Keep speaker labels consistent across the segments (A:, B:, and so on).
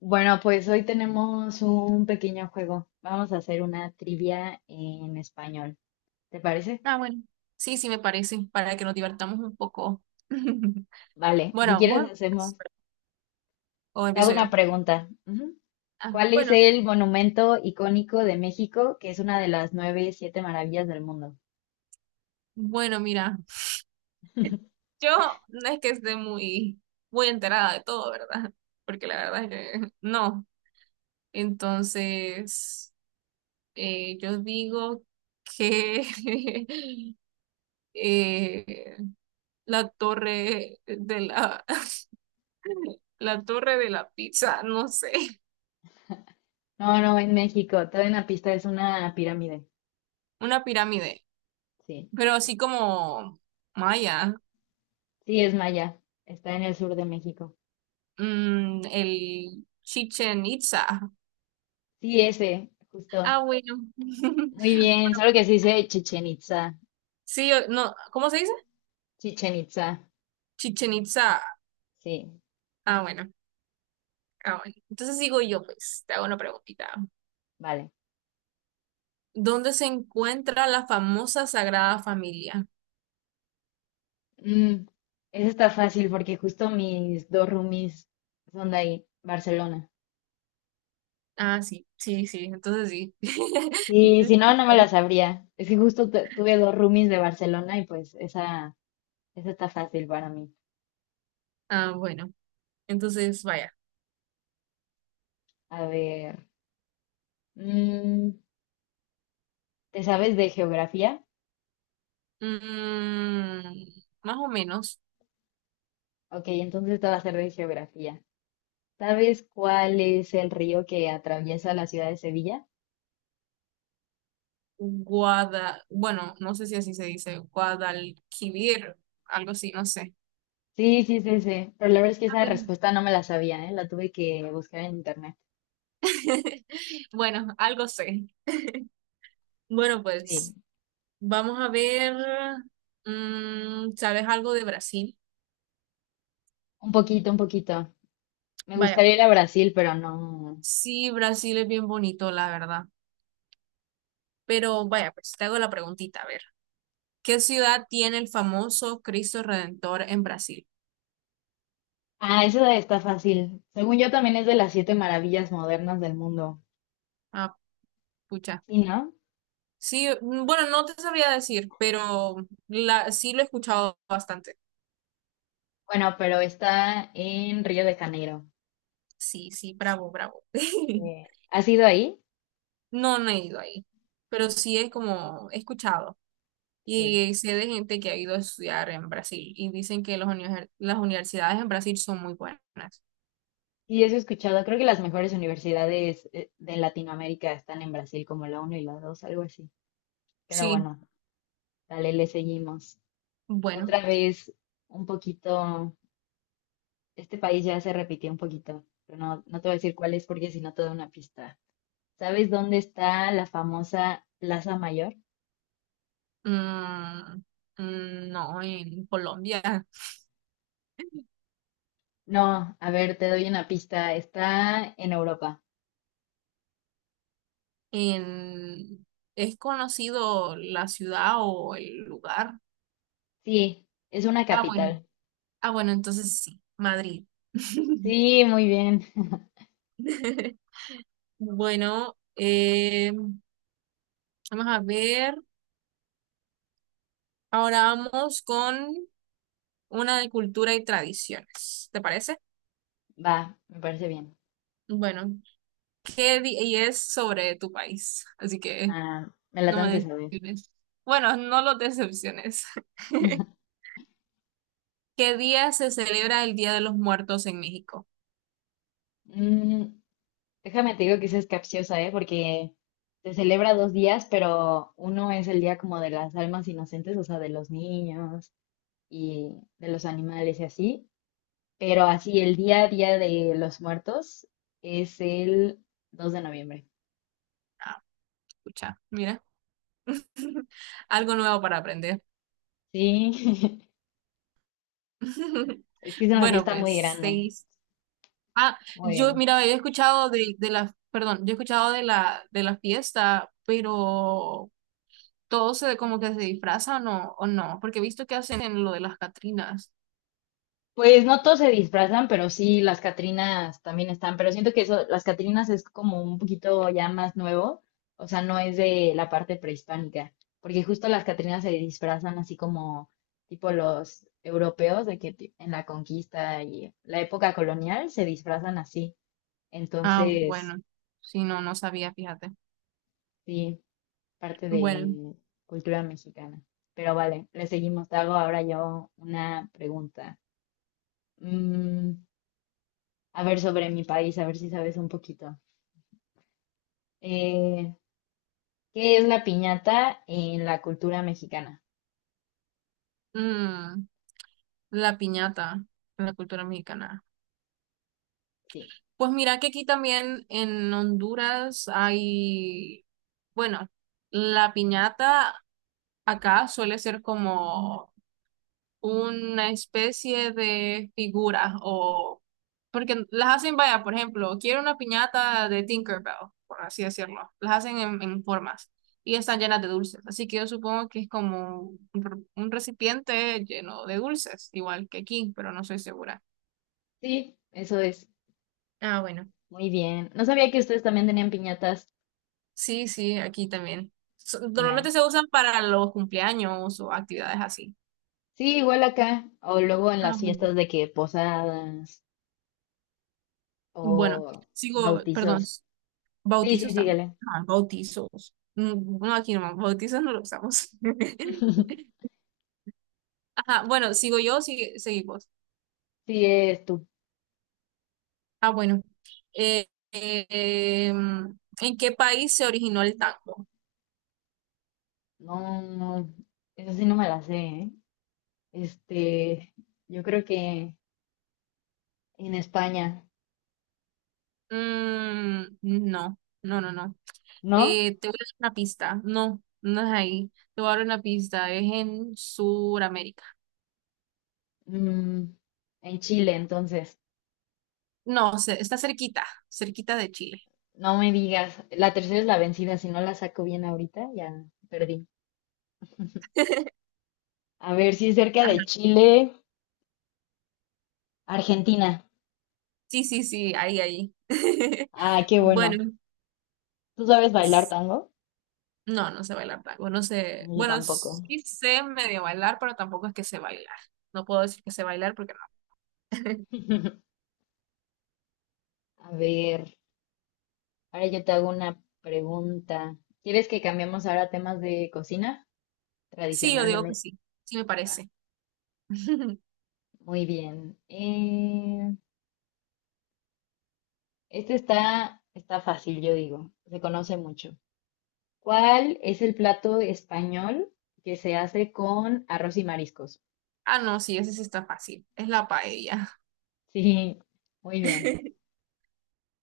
A: Bueno, pues hoy tenemos un pequeño juego. Vamos a hacer una trivia en español. ¿Te parece?
B: Ah, bueno. Sí, sí, me parece, para que nos divertamos un poco.
A: Vale, si
B: Bueno, vos
A: quieres
B: em-
A: hacemos.
B: o
A: Te hago
B: empiezo
A: una
B: yo.
A: pregunta. Ujú.
B: Ah,
A: ¿Cuál es
B: bueno,
A: el monumento icónico de México, que es una de las nueve, siete maravillas del mundo?
B: bueno, mira, yo no es que esté muy enterada de todo, ¿verdad? Porque la verdad es que no. Entonces, yo digo que eh, la torre de la, la torre de la pizza, no sé,
A: No, no, en México. Te doy una pista, es una pirámide.
B: una pirámide,
A: Sí,
B: pero así como maya.
A: sí, es maya. Está en el sur de México.
B: Mm, el Chichen Itza.
A: Sí, ese,
B: Ah,
A: justo.
B: bueno.
A: Muy bien, solo que se dice Chichen Itza.
B: Sí, no, ¿cómo se dice?
A: Chichen Itza.
B: Chichen Itza.
A: Sí,
B: Ah, bueno. Ah, bueno. Entonces digo yo, pues, te hago una preguntita.
A: vale.
B: ¿Dónde se encuentra la famosa Sagrada Familia?
A: Mm, Eso está fácil porque justo mis dos roomies son de ahí, Barcelona.
B: Ah, sí, sí, sí. Entonces sí.
A: Sí, si no, no me la sabría. Es que justo tuve dos roomies de Barcelona y pues esa está fácil para mí.
B: Ah, bueno. Entonces, vaya.
A: A ver, mm, ¿te sabes de geografía?
B: Mm, más o menos.
A: Ok, entonces te va a ser de geografía. ¿Sabes cuál es el río que atraviesa la ciudad de Sevilla?
B: Guada, bueno, no sé si así se dice, Guadalquivir, algo así, no sé.
A: Sí, sí, sí, sí. Pero la verdad es que esa respuesta no me la sabía, ¿eh? La tuve que buscar en internet.
B: Bueno, algo sé. Bueno,
A: Sí,
B: pues vamos a ver, ¿sabes algo de Brasil?
A: un poquito, un poquito. Me
B: Vaya,
A: gustaría
B: pues.
A: ir a Brasil, pero no.
B: Sí, Brasil es bien bonito, la verdad. Pero vaya, pues te hago la preguntita, a ver. ¿Qué ciudad tiene el famoso Cristo Redentor en Brasil?
A: Ah, eso está fácil. Según yo también es de las siete maravillas modernas del mundo.
B: Ah, pucha.
A: ¿Sí, no?
B: Sí, bueno, no te sabría decir, pero sí lo he escuchado bastante.
A: Bueno, pero está en Río de Janeiro.
B: Sí, sí, bravo, bravo.
A: ¿Has ido ahí?
B: No, no he ido ahí, pero sí es como he escuchado.
A: Sí.
B: Y sé de gente que ha ido a estudiar en Brasil y dicen que las universidades en Brasil son muy buenas.
A: Sí, eso he escuchado. Creo que las mejores universidades de Latinoamérica están en Brasil, como la uno y la 2, algo así. Pero
B: Sí,
A: bueno, dale, le seguimos.
B: bueno,
A: Otra vez, un poquito, este país ya se repitió un poquito, pero no, no te voy a decir cuál es porque si no te doy una pista. ¿Sabes dónde está la famosa Plaza Mayor?
B: mm, no, en Colombia
A: No, a ver, te doy una pista. Está en Europa.
B: en, es conocido la ciudad o el lugar.
A: Sí, es una
B: Ah, bueno,
A: capital.
B: ah, bueno, entonces sí, Madrid.
A: Sí, muy bien.
B: Bueno, vamos a ver. Ahora vamos con una de cultura y tradiciones. ¿Te parece?
A: Va, me parece bien.
B: Bueno. Y es sobre tu país, así que
A: Ah, me la
B: no
A: tengo
B: me
A: que saber.
B: decepciones. Bueno, no los decepciones. ¿Qué día se celebra el Día de los Muertos en México?
A: Mm, Déjame te digo que esa es capciosa, ¿eh? Porque se celebra dos días, pero uno es el día como de las almas inocentes, o sea, de los niños y de los animales y así. Pero así, el día a día de los muertos es el 2 de noviembre.
B: Ah, escucha, mira, algo nuevo para aprender.
A: Sí, es que es una
B: Bueno,
A: fiesta muy
B: pues
A: grande.
B: seis. Ah,
A: Muy
B: yo,
A: bien.
B: mira, había escuchado perdón, yo he escuchado de la fiesta, pero todo se como que se disfrazan o no, porque he visto que hacen lo de las Catrinas.
A: Pues no todos se disfrazan, pero sí, las Catrinas también están. Pero siento que eso, las Catrinas es como un poquito ya más nuevo. O sea, no es de la parte prehispánica. Porque justo las Catrinas se disfrazan así como tipo los europeos, de que en la conquista y la época colonial se disfrazan así.
B: Ah,
A: Entonces,
B: bueno, sí, no, no sabía, fíjate.
A: sí, parte
B: Bueno,
A: de cultura mexicana. Pero vale, le seguimos. Te hago ahora yo una pregunta. Mm, a ver sobre mi país, a ver si sabes un poquito. Eh, ¿Qué es la piñata en la cultura mexicana?
B: mm, la piñata, en la cultura mexicana.
A: Sí,
B: Pues mira que aquí también en Honduras hay, bueno, la piñata acá suele ser como una especie de figura o porque las hacen, vaya, por ejemplo, quiero una piñata de Tinkerbell, por así decirlo. Las hacen en formas y están llenas de dulces. Así que yo supongo que es como un recipiente lleno de dulces, igual que aquí, pero no soy segura.
A: sí, eso es.
B: Ah, bueno.
A: Muy bien. No sabía que ustedes también tenían piñatas.
B: Sí, sí, aquí también.
A: Mira,
B: Normalmente se usan para los cumpleaños o actividades así.
A: sí, igual acá. O luego en
B: Ah,
A: las
B: bueno.
A: fiestas de que posadas o
B: Bueno, sigo,
A: bautizos.
B: perdón.
A: Sí, sí,
B: Bautizos también.
A: síguele.
B: Ajá, bautizos. Mm, bueno, aquí no, bautizos no lo usamos. Ajá, bueno, sigo yo, sigue, seguimos.
A: Sí, es tu.
B: Ah, bueno. Eh, eh, ¿En qué país se originó el tango?
A: No, no, eso sí no me la sé, ¿eh? Este, yo creo que en España,
B: Mm, no, no, no, no.
A: ¿no?
B: Te voy a dar una pista. No, no es ahí. Te voy a dar una pista. Es en Sudamérica.
A: Mm, ¿en Chile, entonces?
B: No, está cerquita, cerquita de Chile.
A: No me digas. La tercera es la vencida. Si no la saco bien ahorita, ya perdí. A ver, si es cerca
B: Ajá,
A: de Chile, Argentina.
B: sí, sí, sí, ahí, ahí.
A: Ah, qué bueno.
B: Bueno.
A: ¿Tú sabes bailar tango?
B: No, no sé bailar tango, no sé.
A: No, yo
B: Bueno,
A: tampoco.
B: sí sé medio bailar, pero tampoco es que sé bailar. No puedo decir que sé bailar porque no.
A: A ver, ahora yo te hago una pregunta. ¿Quieres que cambiemos ahora a temas de cocina
B: Sí, yo
A: tradicional de
B: digo que
A: México?
B: sí, sí me parece.
A: Muy bien. Este está, está fácil, yo digo. Se conoce mucho. ¿Cuál es el plato español que se hace con arroz y mariscos?
B: Ah, no, sí, ese sí está fácil. Es la paella.
A: Sí, muy bien,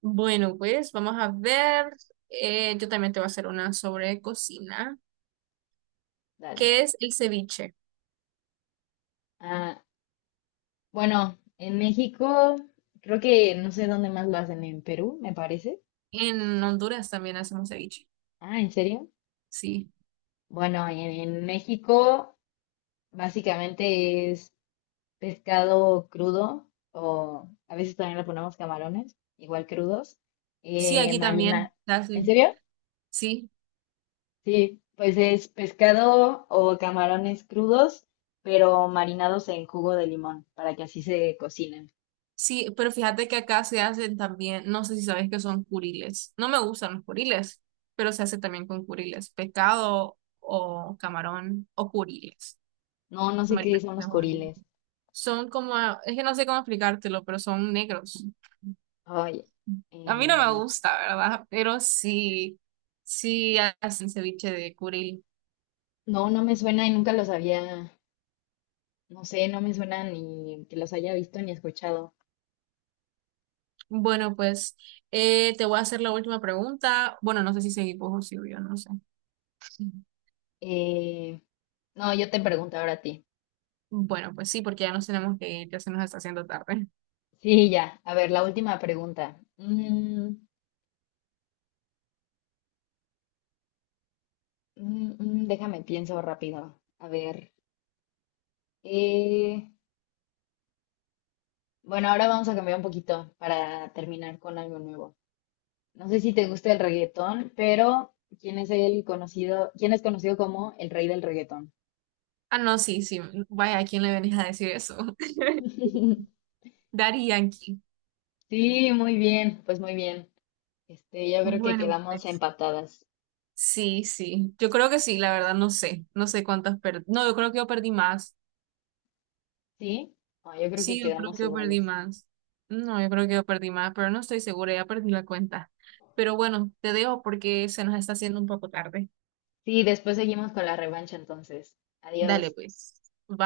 B: Bueno, pues vamos a ver. Yo también te voy a hacer una sobre cocina,
A: dale.
B: que es el ceviche.
A: Ah, bueno, en México, creo que no sé dónde más lo hacen, en Perú, me parece.
B: En Honduras también hacemos ceviche.
A: Ah, ¿en serio?
B: Sí.
A: Bueno, en México básicamente es pescado crudo o a veces también le ponemos camarones, igual crudos,
B: Sí, aquí también.
A: marina. ¿En
B: Así.
A: serio?
B: Sí.
A: Sí, pues es pescado o camarones crudos, pero marinados en jugo de limón, para que así se cocinen.
B: Sí, pero fíjate que acá se hacen también, no sé si sabes que son curiles. No me gustan los curiles, pero se hace también con curiles, pescado o camarón o curiles.
A: No, no sé qué
B: Marinado,
A: son los
B: tenemos ahí.
A: coriles.
B: Son como, es que no sé cómo explicártelo, pero son negros.
A: Ay,
B: A mí no me
A: eh,
B: gusta, ¿verdad? Pero sí, sí hacen ceviche de curil.
A: no, no me suena y nunca los había, no sé, no me suena ni que los haya visto ni escuchado.
B: Bueno, pues te voy a hacer la última pregunta. Bueno, no sé si seguimos o si yo no sé.
A: Eh, no, yo te pregunto ahora a ti.
B: Bueno, pues sí, porque ya nos tenemos que ir, ya se nos está haciendo tarde.
A: Sí, ya. A ver, la última pregunta. Déjame, pienso rápido. A ver. eh, Bueno, ahora vamos a cambiar un poquito para terminar con algo nuevo. No sé si te gusta el reggaetón, pero ¿quién es el conocido, quién es conocido como el rey del reggaetón?
B: Ah, no, sí, sí. Mm, vaya, ¿a quién le venís a decir eso? Daddy Yankee.
A: Sí, muy bien, pues muy bien. Este, yo creo que
B: Bueno,
A: quedamos
B: pues.
A: empatadas,
B: Sí, sí. Yo creo que sí, la verdad, no sé. No sé cuántas perdí. No, yo creo que yo perdí más.
A: ¿sí? No, yo creo que
B: Sí, yo creo
A: quedamos
B: que yo perdí
A: iguales.
B: más. No, yo creo que yo perdí más, pero no estoy segura, ya perdí la cuenta. Pero bueno, te dejo porque se nos está haciendo un poco tarde.
A: Sí, después seguimos con la revancha entonces.
B: Dale,
A: Adiós.
B: pues. Bye.